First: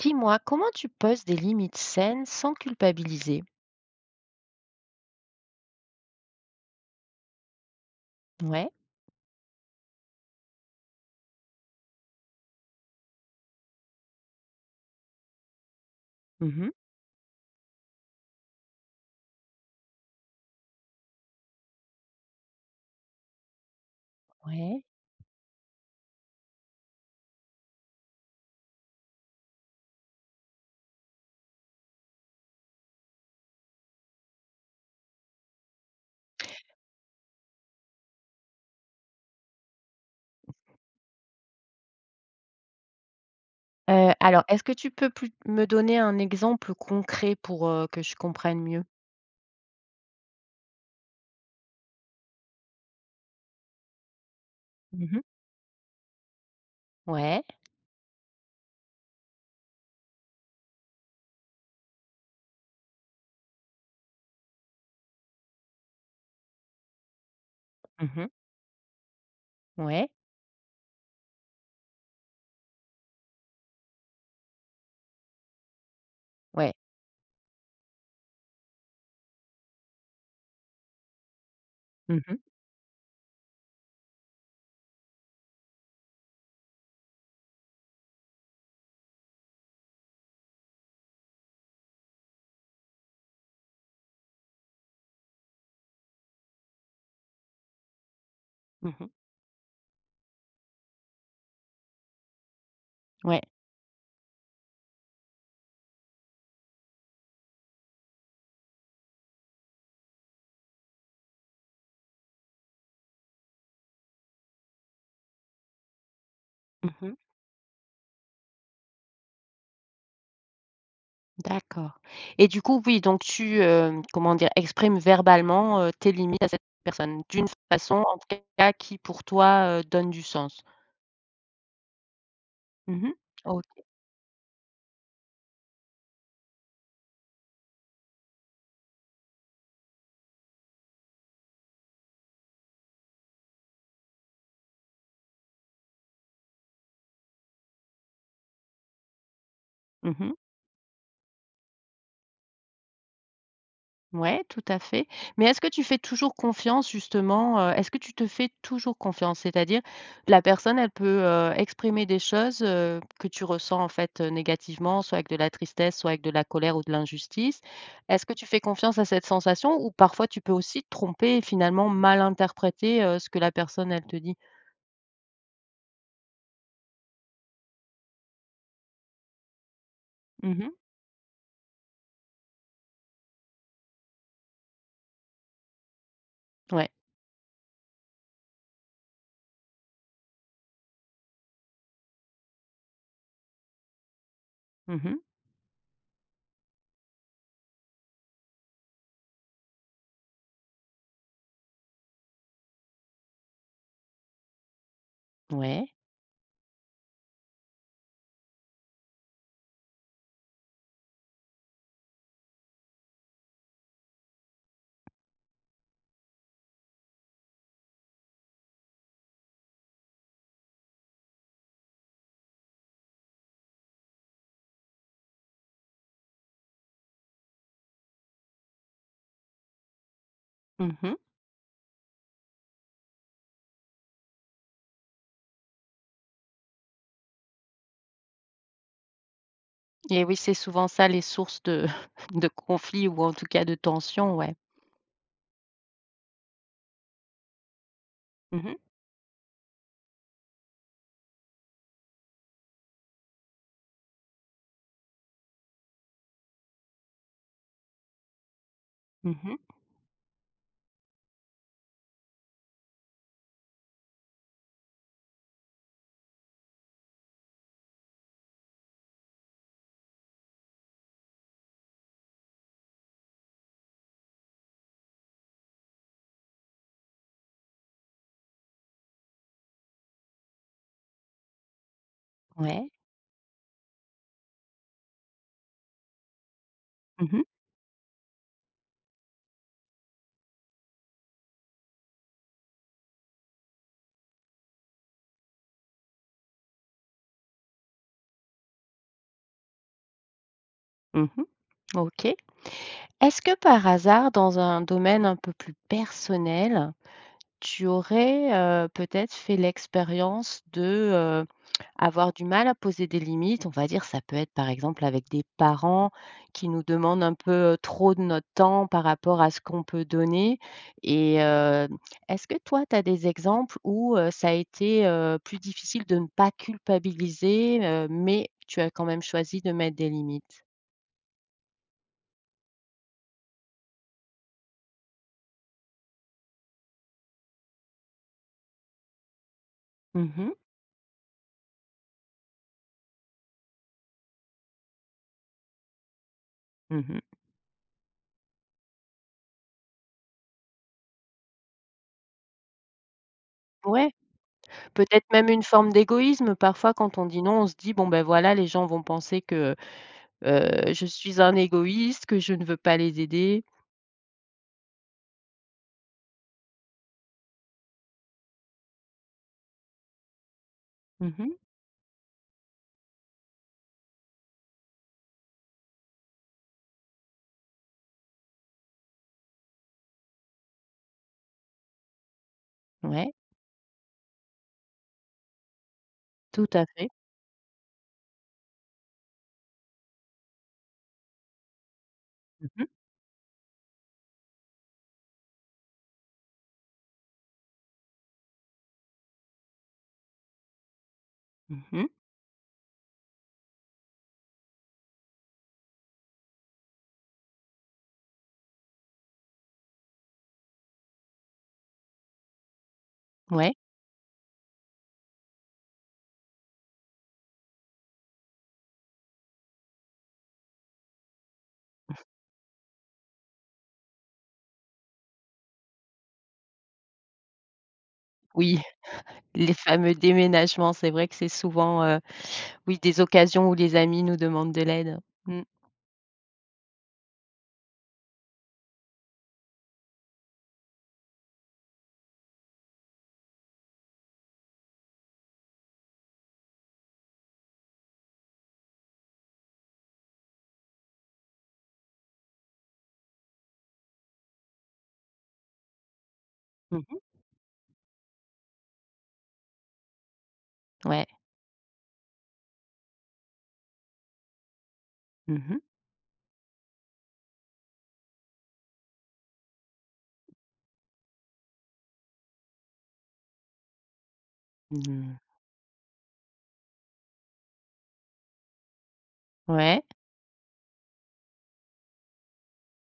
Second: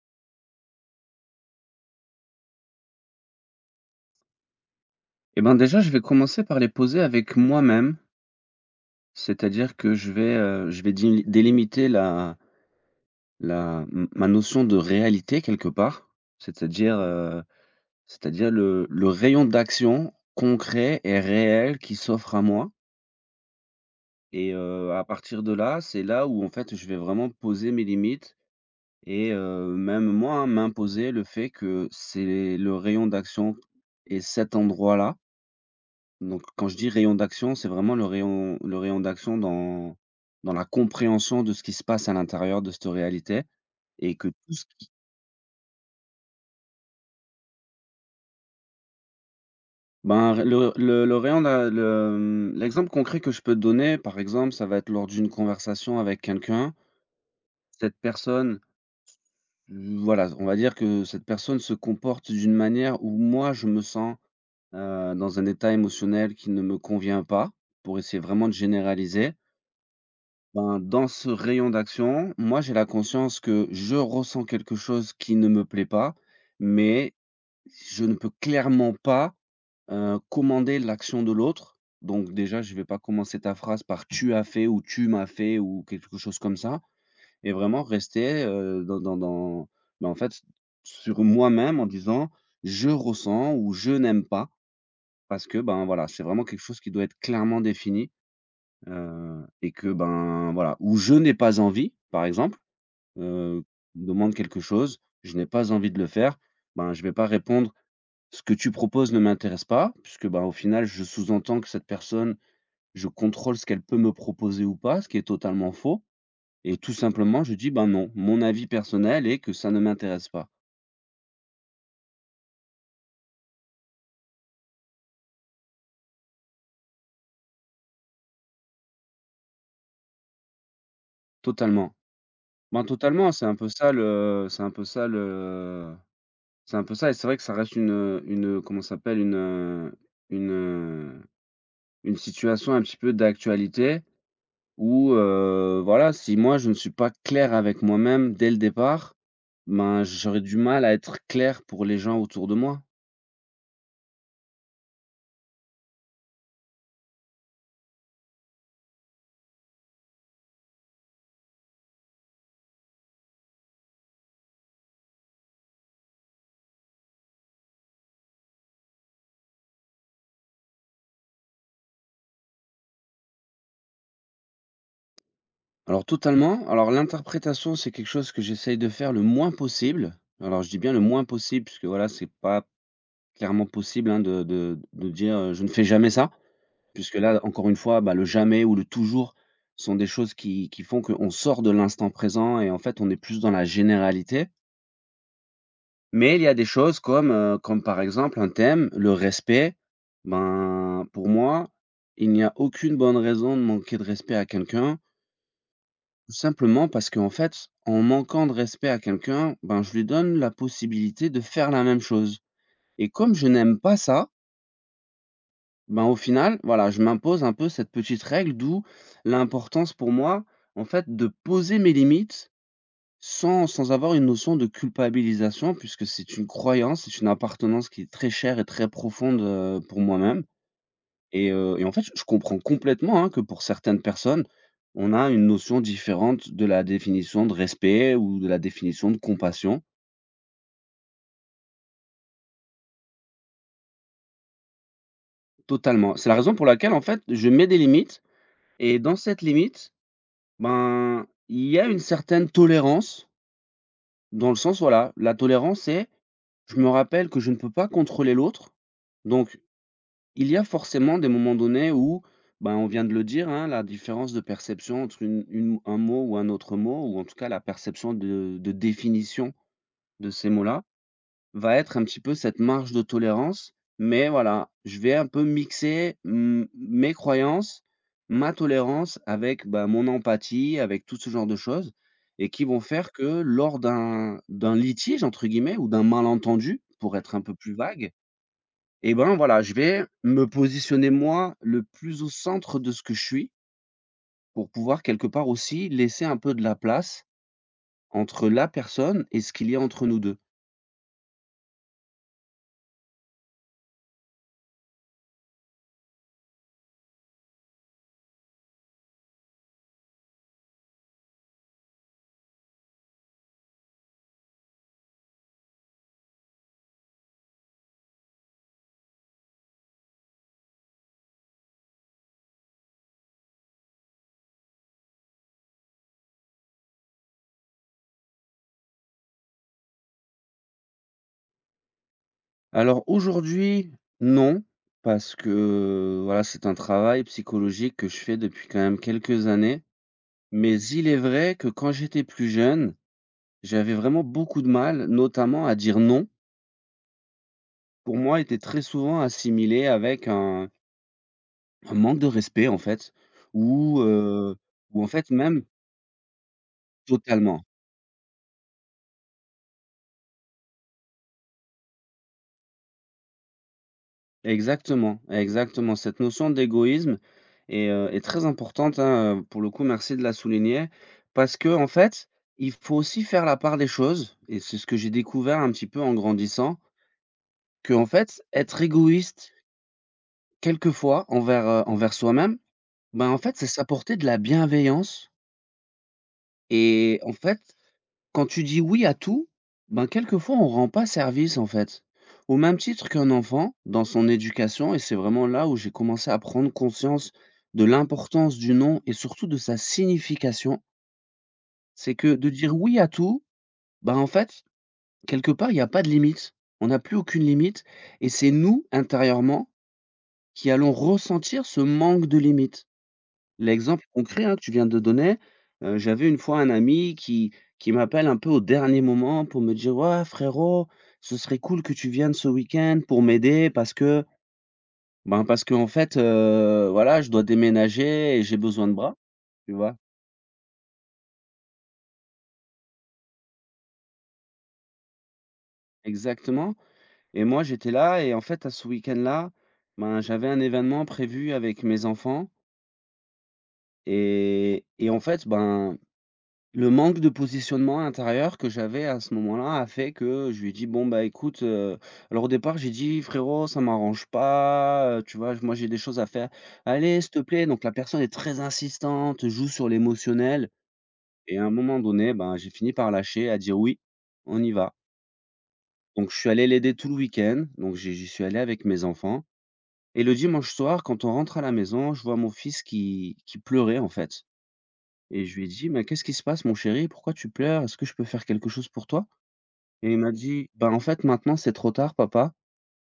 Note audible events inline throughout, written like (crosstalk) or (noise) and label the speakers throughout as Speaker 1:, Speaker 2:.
Speaker 1: Dis-moi, comment tu poses des limites saines sans culpabiliser?
Speaker 2: Eh ben, déjà, je vais commencer par les poser avec moi-même,
Speaker 1: Ouais.
Speaker 2: c'est-à-dire que je vais délimiter la la m ma notion de réalité quelque part,
Speaker 1: Mmh.
Speaker 2: c'est-à-dire, le rayon d'action concret et réel qui s'offre à moi et
Speaker 1: Ouais.
Speaker 2: à partir de là, c'est là où, en fait, je vais vraiment poser mes limites et même moi, hein, m'imposer le fait que c'est le rayon d'action et cet endroit-là. Donc quand je dis rayon d'action, c'est vraiment le rayon d'action dans la compréhension de ce qui se passe à l'intérieur de cette réalité
Speaker 1: Heu,
Speaker 2: et que
Speaker 1: alors,
Speaker 2: tout
Speaker 1: est-ce
Speaker 2: ce
Speaker 1: que
Speaker 2: qui,
Speaker 1: tu peux plus me donner un exemple concret pour que je comprenne mieux?
Speaker 2: ben, le rayon d'a le, mmh, l'exemple concret que je peux te donner, par exemple, ça va être lors
Speaker 1: Mmh.
Speaker 2: d'une conversation avec quelqu'un.
Speaker 1: Ouais.
Speaker 2: Cette personne, voilà, on va dire que cette personne se comporte d'une manière où moi je me sens, dans un état émotionnel qui ne me convient pas, pour essayer
Speaker 1: Mmh.
Speaker 2: vraiment de généraliser.
Speaker 1: Ouais.
Speaker 2: Ben, dans ce rayon d'action, moi, j'ai la conscience que je ressens quelque chose qui ne me plaît pas,
Speaker 1: Ouais.
Speaker 2: mais je ne peux clairement pas, commander l'action de l'autre.
Speaker 1: Mmh
Speaker 2: Donc
Speaker 1: mh.
Speaker 2: déjà, je ne vais pas commencer ta phrase par: «Tu as fait» ou «Tu m'as fait» ou quelque chose comme ça et vraiment rester, dans, ben, en fait, sur moi-même en disant: «Je ressens» ou «Je n'aime pas», parce que, ben, voilà, c'est vraiment quelque chose qui doit être clairement défini.
Speaker 1: Mmh.
Speaker 2: Et que, ben, voilà, ou je n'ai pas envie, par exemple,
Speaker 1: Ouais.
Speaker 2: heu, on me demande quelque chose, je n'ai pas envie de le faire, ben, je vais pas répondre: «Ce que tu proposes ne m'intéresse pas», puisque, ben, au final, je sous-entends que cette personne, je contrôle ce qu'elle peut me proposer ou pas, ce qui est totalement faux, et tout
Speaker 1: Mmh.
Speaker 2: simplement, je dis: «Ben, non, mon avis personnel est que ça ne m'intéresse pas».
Speaker 1: D'accord. Et du coup, oui, donc tu comment dire? Exprimes verbalement tes limites à cette personne, d'une façon, en tout cas, qui pour toi, donne du sens.
Speaker 2: Totalement. Ben,
Speaker 1: Mmh.
Speaker 2: totalement,
Speaker 1: OK.
Speaker 2: c'est un peu ça le c'est un peu ça. Et c'est vrai que ça reste une, comment ça s'appelle? Une, une situation un petit peu d'actualité où, voilà, si moi je ne suis pas clair avec moi-même dès le départ, ben,
Speaker 1: Mmh.
Speaker 2: j'aurais du mal à être clair pour les gens autour de moi.
Speaker 1: Ouais, tout à fait. Mais est-ce que tu fais toujours confiance justement, est-ce que tu te fais toujours confiance? C'est-à-dire, la personne, elle peut exprimer des choses que tu ressens en fait, négativement, soit avec de la tristesse, soit avec de la colère ou de l'injustice. Est-ce que tu fais confiance à cette sensation ou parfois tu peux aussi te tromper et finalement mal interpréter ce que la personne, elle te dit?
Speaker 2: Alors totalement, alors l'interprétation, c'est quelque chose que j'essaye de faire le moins possible.
Speaker 1: Mmh
Speaker 2: Alors je
Speaker 1: mh.
Speaker 2: dis bien le moins possible puisque voilà, c'est pas clairement possible, hein, de dire, «Je ne fais jamais ça»,
Speaker 1: Ouais.
Speaker 2: puisque là, encore une fois, bah, le jamais ou le toujours sont des choses qui font qu'on sort de l'instant présent et en fait, on est plus dans la généralité.
Speaker 1: Mmh.
Speaker 2: Mais il y a des choses comme, comme par exemple un thème, le respect. Ben, pour moi, il n'y a aucune bonne raison de manquer de respect à quelqu'un,
Speaker 1: Ouais.
Speaker 2: tout simplement parce qu'en fait, en manquant de respect à quelqu'un, ben, je lui donne la possibilité de faire la même chose et comme je n'aime pas ça, ben, au final, voilà, je m'impose un peu cette petite règle, d'où l'importance pour moi, en fait, de poser mes limites. Sans avoir une notion de culpabilisation puisque c'est une croyance, c'est une appartenance qui est très chère et très profonde, pour moi-même.
Speaker 1: Mmh.
Speaker 2: Et en fait, je comprends complètement, hein, que pour certaines personnes, on a une notion différente de la définition de respect ou de la définition de compassion.
Speaker 1: Et oui, c'est souvent ça les sources de (laughs) de conflits ou en tout cas de tensions, ouais.
Speaker 2: Totalement. C'est la raison pour laquelle, en fait, je mets des limites
Speaker 1: Mmh mh.
Speaker 2: et dans cette limite, ben, il y a une certaine tolérance dans le sens, voilà, la tolérance, c'est je me rappelle que je ne peux pas contrôler l'autre,
Speaker 1: Mmh.
Speaker 2: donc il y a forcément des moments donnés où, ben, on vient de le dire, hein, la différence de perception entre une un mot ou un autre mot, ou en tout cas la perception de définition de ces mots-là, va être un petit peu cette marge de tolérance. Mais voilà, je vais un peu mixer, mes croyances, ma tolérance avec, ben, mon empathie, avec tout ce genre de choses, et qui vont
Speaker 1: Ouais.
Speaker 2: faire que lors d'un «litige» entre guillemets ou d'un malentendu, pour
Speaker 1: Mmh
Speaker 2: être un
Speaker 1: mh.
Speaker 2: peu plus vague, et ben, voilà, je vais me positionner moi le plus au centre de ce que je suis pour pouvoir quelque part aussi laisser un peu de la place entre la personne et ce qu'il y a entre nous deux.
Speaker 1: Mmh. OK. Est-ce que par hasard, dans un domaine un peu plus personnel, tu aurais peut-être fait l'expérience de, heu, avoir du mal à poser des limites? On va dire, ça peut être par exemple avec des parents qui nous demandent un peu, trop de notre temps par rapport à ce qu'on peut donner et est-ce que toi, tu as des exemples où ça a été plus difficile de ne pas culpabiliser, mais tu as quand même choisi de mettre des limites?
Speaker 2: Alors aujourd'hui, non, parce que voilà, c'est un travail psychologique que je fais depuis quand même quelques années,
Speaker 1: Mmh mh.
Speaker 2: mais il est vrai que quand j'étais plus jeune, j'avais vraiment beaucoup de mal, notamment à dire non.
Speaker 1: Mmh.
Speaker 2: Pour moi, était très souvent assimilé avec un manque de respect en fait, ou,
Speaker 1: Ouais,
Speaker 2: heu, ou en
Speaker 1: peut-être
Speaker 2: fait
Speaker 1: même une
Speaker 2: même…
Speaker 1: forme d'égoïsme. Parfois, quand on dit non,
Speaker 2: Totalement.
Speaker 1: on se dit: «Bon, ben, voilà, les gens vont penser que je suis un égoïste, que je ne veux pas les aider».
Speaker 2: Exactement, exactement. Cette notion d'égoïsme est, est très importante, hein, pour le coup, merci de la souligner. Parce
Speaker 1: Mmh.
Speaker 2: que en fait, il faut aussi faire la part des choses et c'est ce que j'ai découvert un petit peu en grandissant, que en fait, être égoïste quelquefois envers, envers soi-même, ben,
Speaker 1: Ouais,
Speaker 2: en fait, c'est s'apporter de la bienveillance
Speaker 1: tout à fait.
Speaker 2: et en fait, quand tu dis «oui» à tout, ben, quelquefois, on rend pas service, en fait. Au
Speaker 1: Mmh
Speaker 2: même
Speaker 1: mh.
Speaker 2: titre qu'un enfant dans son éducation, et c'est vraiment là où j'ai commencé à prendre conscience de l'importance du «non» et surtout de sa signification.
Speaker 1: Mmh.
Speaker 2: C'est que de dire «oui» à tout, ben en fait, quelque part, il y a pas de limite. On n'a plus aucune limite et c'est nous, intérieurement, qui allons ressentir ce manque de limite.
Speaker 1: Ouais,
Speaker 2: L'exemple concret, hein, que tu viens de donner, j'avais une fois un ami qui m'appelle un peu au dernier moment pour me dire: «Ouais frérot, ce serait cool que tu viennes ce week-end pour m'aider parce que, en fait, voilà, je dois déménager et j'ai
Speaker 1: oui,
Speaker 2: besoin de bras»,
Speaker 1: (laughs)
Speaker 2: tu
Speaker 1: les
Speaker 2: vois?
Speaker 1: fameux déménagements, c'est vrai que c'est souvent oui, des occasions où les amis nous demandent de l'aide. Mmh.
Speaker 2: Exactement, et moi j'étais là et en fait à ce week-end-là, ben, j'avais un événement prévu avec mes enfants et en fait, ben, le manque de positionnement intérieur que j'avais à ce moment-là a fait que je lui ai dit: «Bon, bah, écoute,» alors au départ, j'ai dit: «Frérot, ça m'arrange pas, tu vois? Moi, j'ai des choses à faire.
Speaker 1: Mmh mh.
Speaker 2: Allez, s'il te plaît». Donc la personne est très insistante, joue sur l'émotionnel
Speaker 1: Ouais.
Speaker 2: et à un moment donné, ben, j'ai fini par lâcher, à dire: «Oui, on y va».
Speaker 1: Mmh mh.
Speaker 2: Donc je suis allé l'aider tout le week-end, donc j'y suis allé avec mes enfants, et le dimanche soir, quand on rentre à la maison, je vois mon fils qui pleurait, en fait.
Speaker 1: Mmh.
Speaker 2: Et je lui ai dit: «Mais qu'est-ce qui se passe mon chéri? Pourquoi tu pleures? Est-ce que je peux faire quelque chose pour toi?»
Speaker 1: Ouais
Speaker 2: Et il m'a dit: «Ben, en fait, maintenant, c'est trop tard papa».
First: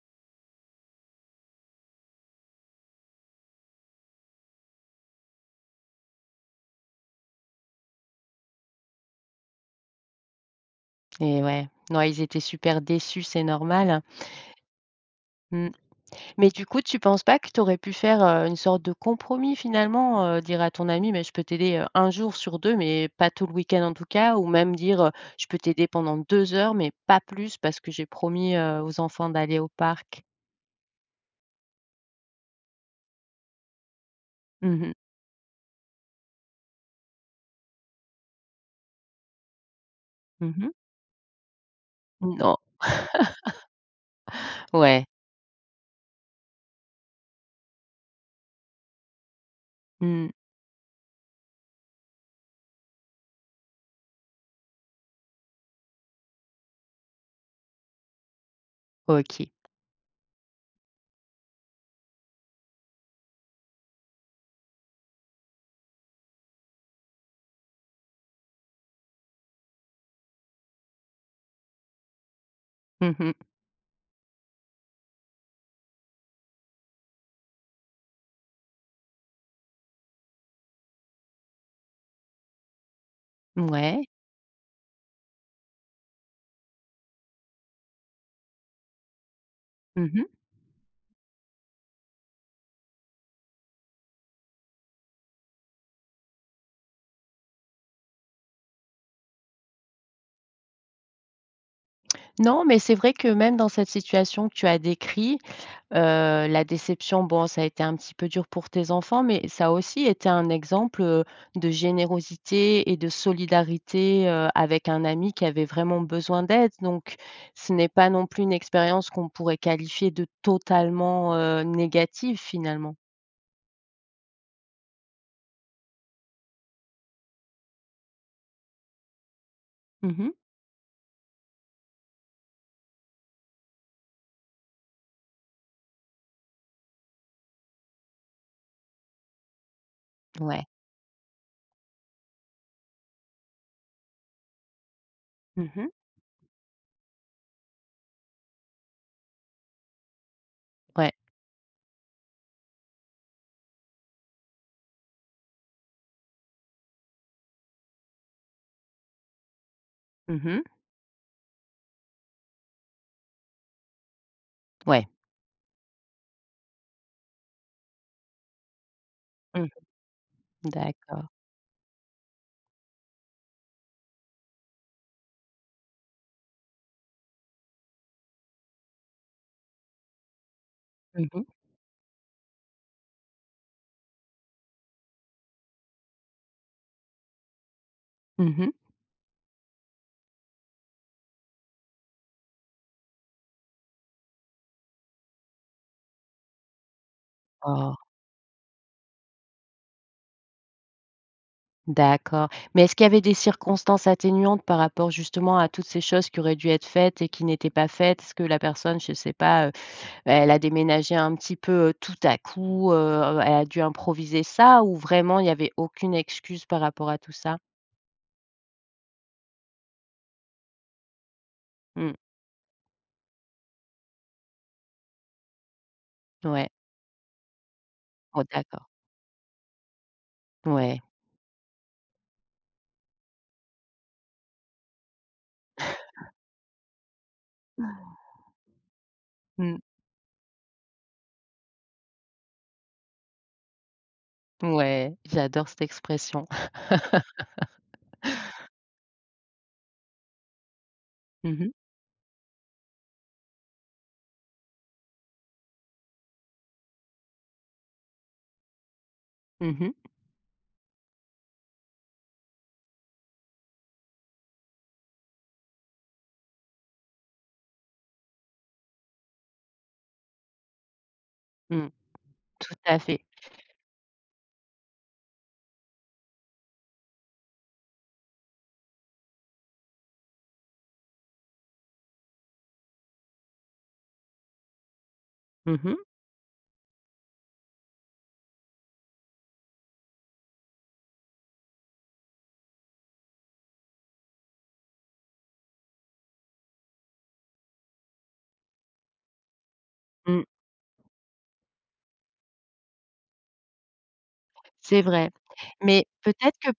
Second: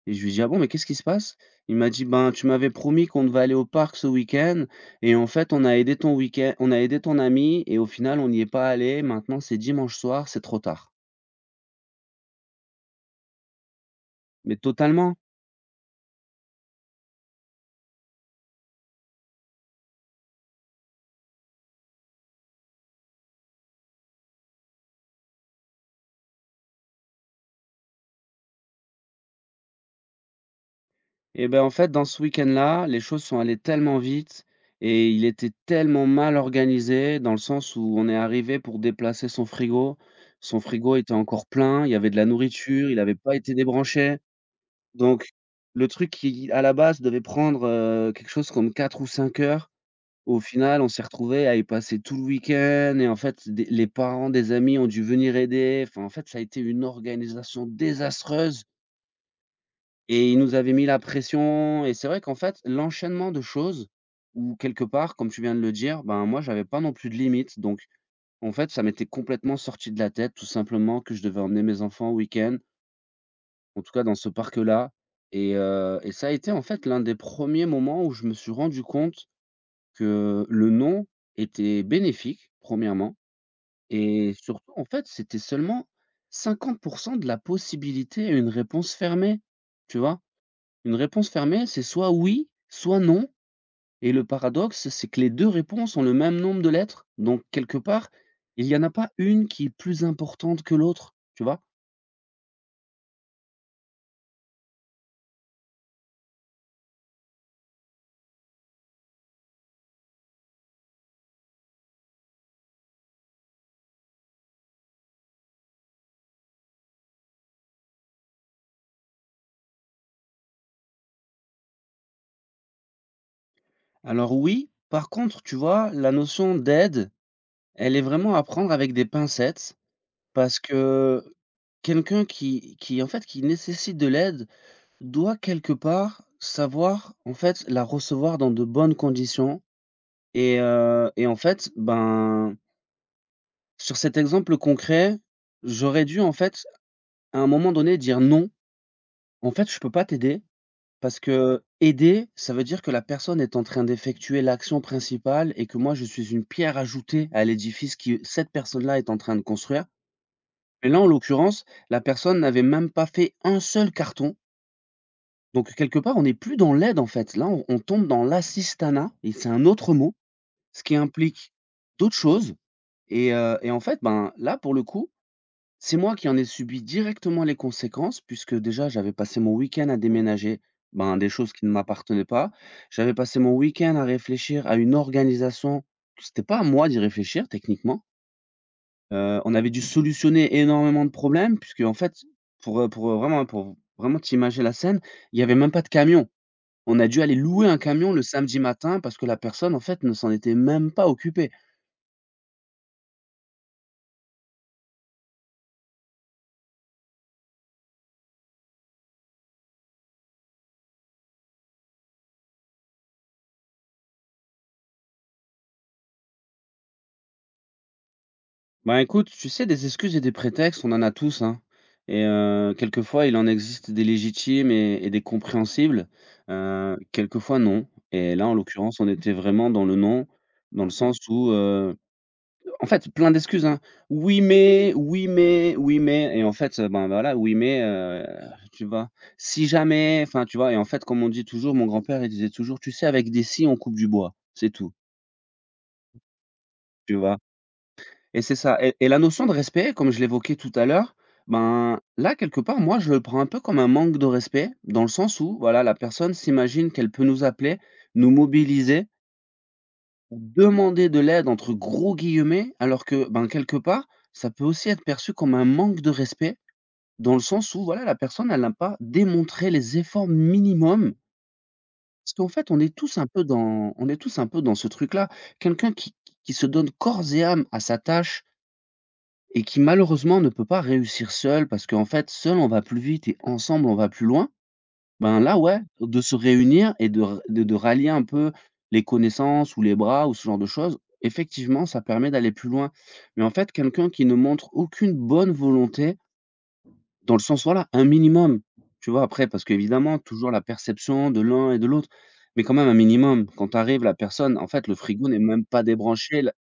Speaker 2: Et je lui ai dit: «Ah bon, mais qu'est-ce qui se passe?» Il m'a dit: «Ben, tu m'avais promis qu'on devait aller au parc ce week-end et en fait, on a aidé ton ami et au final, on n'y est pas allé. Maintenant, c'est dimanche soir, c'est trop tard».
Speaker 1: et ouais. Ouais, ils étaient super déçus, c'est normal.
Speaker 2: Mais totalement.
Speaker 1: Mmh. Mais du coup, tu penses pas que tu aurais pu faire une sorte de compromis finalement, dire à ton ami: «Mais je peux t'aider, 1 jour sur 2, mais pas tout le week-end en tout cas», ou même dire: «Je peux t'aider pendant 2 heures, mais pas plus parce que j'ai promis aux enfants d'aller au parc»?
Speaker 2: Et ben en fait, dans ce week-end-là, les choses sont allées tellement vite
Speaker 1: Mmh mh.
Speaker 2: et il était tellement mal organisé dans le sens où on est arrivé pour déplacer son frigo. Son
Speaker 1: Mmh.
Speaker 2: frigo était encore plein, il y avait de la
Speaker 1: Non.
Speaker 2: nourriture, il avait pas été débranché.
Speaker 1: Ouais.
Speaker 2: Donc le truc qui, à la base, devait prendre, quelque chose comme 4 ou 5 heures,
Speaker 1: Mmh.
Speaker 2: au final, on s'est retrouvé à y passer tout le week-end et en fait, des les parents des amis ont dû venir aider. Enfin, en fait, ça a été une organisation désastreuse.
Speaker 1: OK.
Speaker 2: Et ils nous avaient mis la pression et c'est vrai qu'en fait, l'enchaînement de choses ou quelque part, comme tu viens de le dire, ben, moi, j'avais pas non plus de limite. Donc, en fait, ça m'était complètement sorti de la tête, tout simplement, que je devais emmener mes enfants au week-end,
Speaker 1: Mmh mh.
Speaker 2: en tout cas dans ce parc-là. Et ça a été en fait l'un des premiers moments où je me suis rendu compte que le non était bénéfique, premièrement.
Speaker 1: Mouais.
Speaker 2: Et surtout, en fait, c'était seulement 50% de la possibilité à une réponse fermée. Tu vois?
Speaker 1: Mmh.
Speaker 2: Une réponse fermée, c'est soit oui, soit non, et le paradoxe, c'est que les 2 réponses ont le même nombre de lettres, donc quelque part, il y en a pas une qui est plus importante que l'autre, tu vois?
Speaker 1: Non, mais c'est vrai que même dans cette situation que tu as décrite. Heu, la déception bon, ça a été un petit peu dur pour tes enfants, mais ça a aussi été un exemple de générosité et de solidarité, avec un ami qui avait vraiment besoin d'aide. Donc ce n'est pas non plus une expérience qu'on pourrait qualifier de totalement négative finalement.
Speaker 2: Alors oui, par contre, tu vois, la notion d'aide, elle est vraiment à prendre avec des pincettes
Speaker 1: Mmh.
Speaker 2: parce que quelqu'un qui, en fait, qui nécessite de l'aide doit quelque part savoir, en fait, la recevoir dans de bonnes conditions
Speaker 1: Ouais.
Speaker 2: et en fait, ben. Sur cet exemple concret,
Speaker 1: Mmh.
Speaker 2: j'aurais dû en fait, à un moment donné, dire: «Non, en fait, je peux pas t'aider»
Speaker 1: Ouais.
Speaker 2: parce que aider, ça veut dire que la personne est en train d'effectuer l'action principale et que moi, je suis une pierre ajoutée à l'édifice qui cette personne-là est en train de construire.
Speaker 1: Mmh.
Speaker 2: Mais là, en l'occurrence, la personne n'avait même pas fait un seul carton.
Speaker 1: Ouais.
Speaker 2: Donc quelque part, on n'est plus dans l'aide, en fait. Là, on tombe dans l'assistanat et c'est un
Speaker 1: Mmh.
Speaker 2: autre mot, ce qui
Speaker 1: D'accord.
Speaker 2: implique d'autres choses et en fait, ben, là, pour le coup. C'est moi qui en ai subi directement les conséquences puisque déjà j'avais passé mon week-end à déménager, ben,
Speaker 1: Mmh
Speaker 2: des
Speaker 1: mh.
Speaker 2: choses qui ne m'appartenaient pas. J'avais passé mon week-end à réfléchir à une organisation, c'était pas à moi d'y réfléchir techniquement.
Speaker 1: Mmh.
Speaker 2: On avait dû solutionner énormément de problèmes puisque en fait, pour, vraiment, pour vraiment t'imaginer la scène, il y avait même pas de camion. On a dû aller louer un
Speaker 1: Oh.
Speaker 2: camion le samedi matin parce que la personne en fait ne s'en était même pas occupée.
Speaker 1: D'accord. Mais est-ce qu'il y avait des circonstances atténuantes par rapport justement à toutes ces choses qui auraient dû être faites et qui n'étaient pas faites? Est-ce que la personne, je ne sais pas, elle a déménagé un petit peu, tout à coup, elle a dû improviser ça ou vraiment il y avait aucune excuse par rapport à tout ça?
Speaker 2: Bah, écoute, tu sais, des excuses et des prétextes, on en a tous, hein.
Speaker 1: Mmh,
Speaker 2: Et quelquefois, il en existe des légitimes et des compréhensibles.
Speaker 1: ouais.
Speaker 2: Quelquefois, non. Et
Speaker 1: Oh
Speaker 2: là, en
Speaker 1: d'accord.
Speaker 2: l'occurrence, on était vraiment dans le non, dans le
Speaker 1: Ouais.
Speaker 2: sens où, en fait, plein d'excuses, hein. «Oui, mais, oui, mais, oui, mais» et en fait, ben, voilà, oui, mais, tu vois? «Si
Speaker 1: Mmh,
Speaker 2: jamais», enfin, tu vois? Et en fait, comme on dit toujours, mon grand-père, il disait toujours: «Tu sais, avec des si, on coupe du bois, c'est tout»,
Speaker 1: ouais, j'adore cette expression.
Speaker 2: tu vois?
Speaker 1: (laughs)
Speaker 2: Et c'est ça et la notion de respect, comme je l'évoquais tout à l'heure,
Speaker 1: Mmh mh.
Speaker 2: ben, là, quelque part, moi, je le prends un peu comme un manque de respect, dans le sens où, voilà, la personne s'imagine qu'elle peut nous appeler, nous mobiliser,
Speaker 1: Mmh.
Speaker 2: demander de «l'aide» entre gros guillemets, alors que, ben, quelque part, ça peut aussi être perçu comme un manque de respect, dans le sens où, voilà, la personne, elle n'a pas démontré les efforts minimums.
Speaker 1: Mmh,
Speaker 2: Parce qu'en fait,
Speaker 1: tout à fait.
Speaker 2: on est tous un peu dans ce truc-là. Quelqu'un qui se donne corps et âme à sa tâche et qui malheureusement ne peut pas réussir seul parce qu'en fait, seul on va plus vite et ensemble on va plus loin. Ben là,
Speaker 1: Mmh
Speaker 2: ouais,
Speaker 1: mh.
Speaker 2: de se réunir et de r de rallier un peu les connaissances ou les bras ou ce genre de choses, effectivement, ça permet d'aller plus loin. Mais en fait, quelqu'un qui ne montre aucune bonne volonté, dans le sens, voilà, un minimum, tu vois? Après, parce qu'évidemment,
Speaker 1: Mmh.
Speaker 2: toujours la perception de l'un et de l'autre, mais quand même un minimum. Quand tu arrives, la personne, en fait, le
Speaker 1: C'est
Speaker 2: frigo
Speaker 1: vrai.
Speaker 2: n'est même pas
Speaker 1: Mais
Speaker 2: débranché.
Speaker 1: peut-être que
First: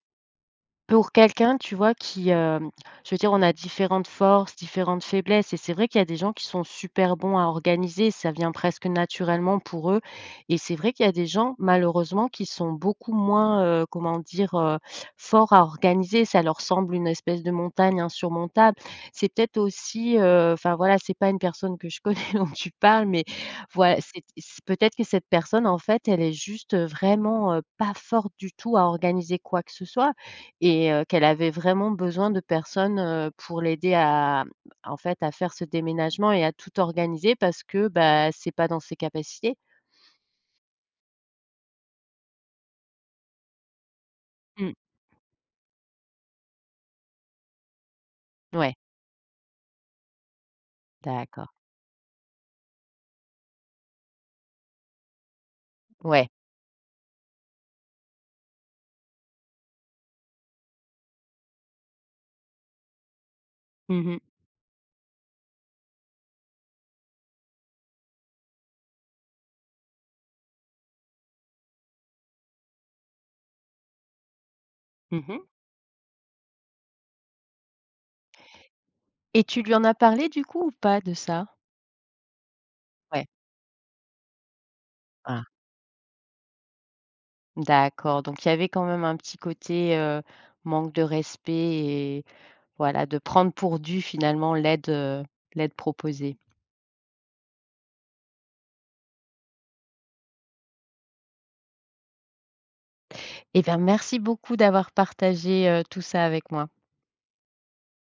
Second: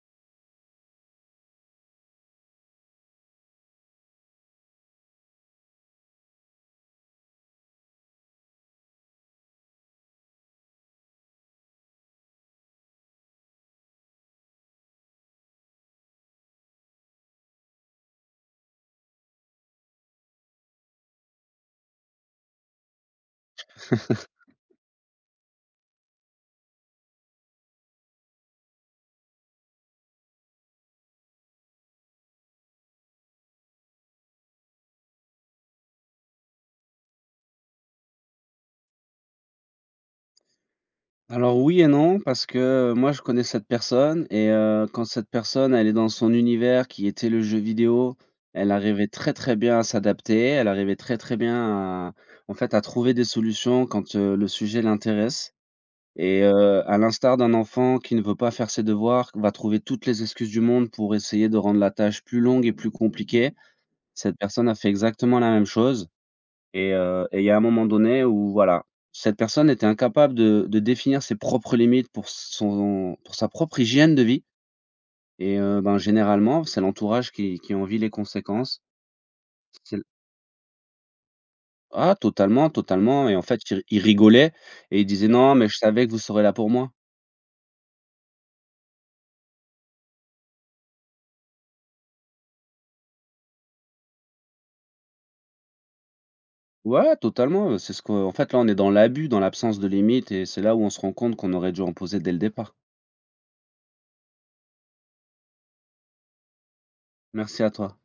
Speaker 1: pour quelqu'un, tu vois, qui, je veux dire, on a différentes forces, différentes faiblesses et c'est vrai qu'il y a des gens qui sont super bons à organiser, ça vient presque naturellement pour eux et c'est vrai qu'il y a des gens, malheureusement, qui sont beaucoup moins, comment dire, forts à organiser. Ça leur semble une espèce de montagne insurmontable. C'est peut-être aussi, enfin, voilà, c'est pas une personne que je connais (laughs) dont tu parles, mais voilà, c'est peut-être que cette personne, en fait, elle est juste, vraiment, pas forte du tout à organiser quoi que ce soit et qu'elle avait vraiment besoin de personnes, pour l'aider à en fait, à faire ce déménagement et à tout organiser parce que, bah, c'est pas dans ses capacités?
Speaker 2: Alors oui et non, parce que moi je connais cette personne et
Speaker 1: Mmh.
Speaker 2: quand cette personne, elle est dans son univers qui était le jeu vidéo, elle
Speaker 1: Ouais,
Speaker 2: arrivait très, très bien à s'adapter, elle arrivait très, très
Speaker 1: d'accord.
Speaker 2: bien à en fait, à trouver des solutions quand, le sujet l'intéresse
Speaker 1: Ouais.
Speaker 2: et à l'instar d'un enfant qui ne veut pas faire ses devoirs, va trouver toutes les excuses du monde pour essayer de rendre la tâche plus longue et plus compliquée.
Speaker 1: Mmh mh.
Speaker 2: Cette personne a fait exactement la même chose. Et il y a un moment donné où voilà, cette personne était incapable de définir ses propres limites pour son pour sa propre hygiène de vie
Speaker 1: Mmh.
Speaker 2: et ben, généralement, c'est l'entourage qui en vit les conséquences.
Speaker 1: Et tu lui en as
Speaker 2: C'est
Speaker 1: parlé du coup ou pas de ça?
Speaker 2: ah totalement,
Speaker 1: Ouais.
Speaker 2: totalement et en fait, il rigolait et il disait:
Speaker 1: Ah,
Speaker 2: «Non, mais je savais que vous serez là pour moi».
Speaker 1: d'accord, donc il y avait quand même un petit côté, manque de respect et voilà, de prendre pour dû finalement l'aide, l'aide proposée.
Speaker 2: Ouais, totalement, c'est ce qu'en fait, là, on est dans l'abus, dans l'absence de limites et c'est là où on se rend compte qu'on aurait dû en poser dès le départ.
Speaker 1: Eh bien merci beaucoup d'avoir partagé tout ça avec moi.
Speaker 2: Merci à toi.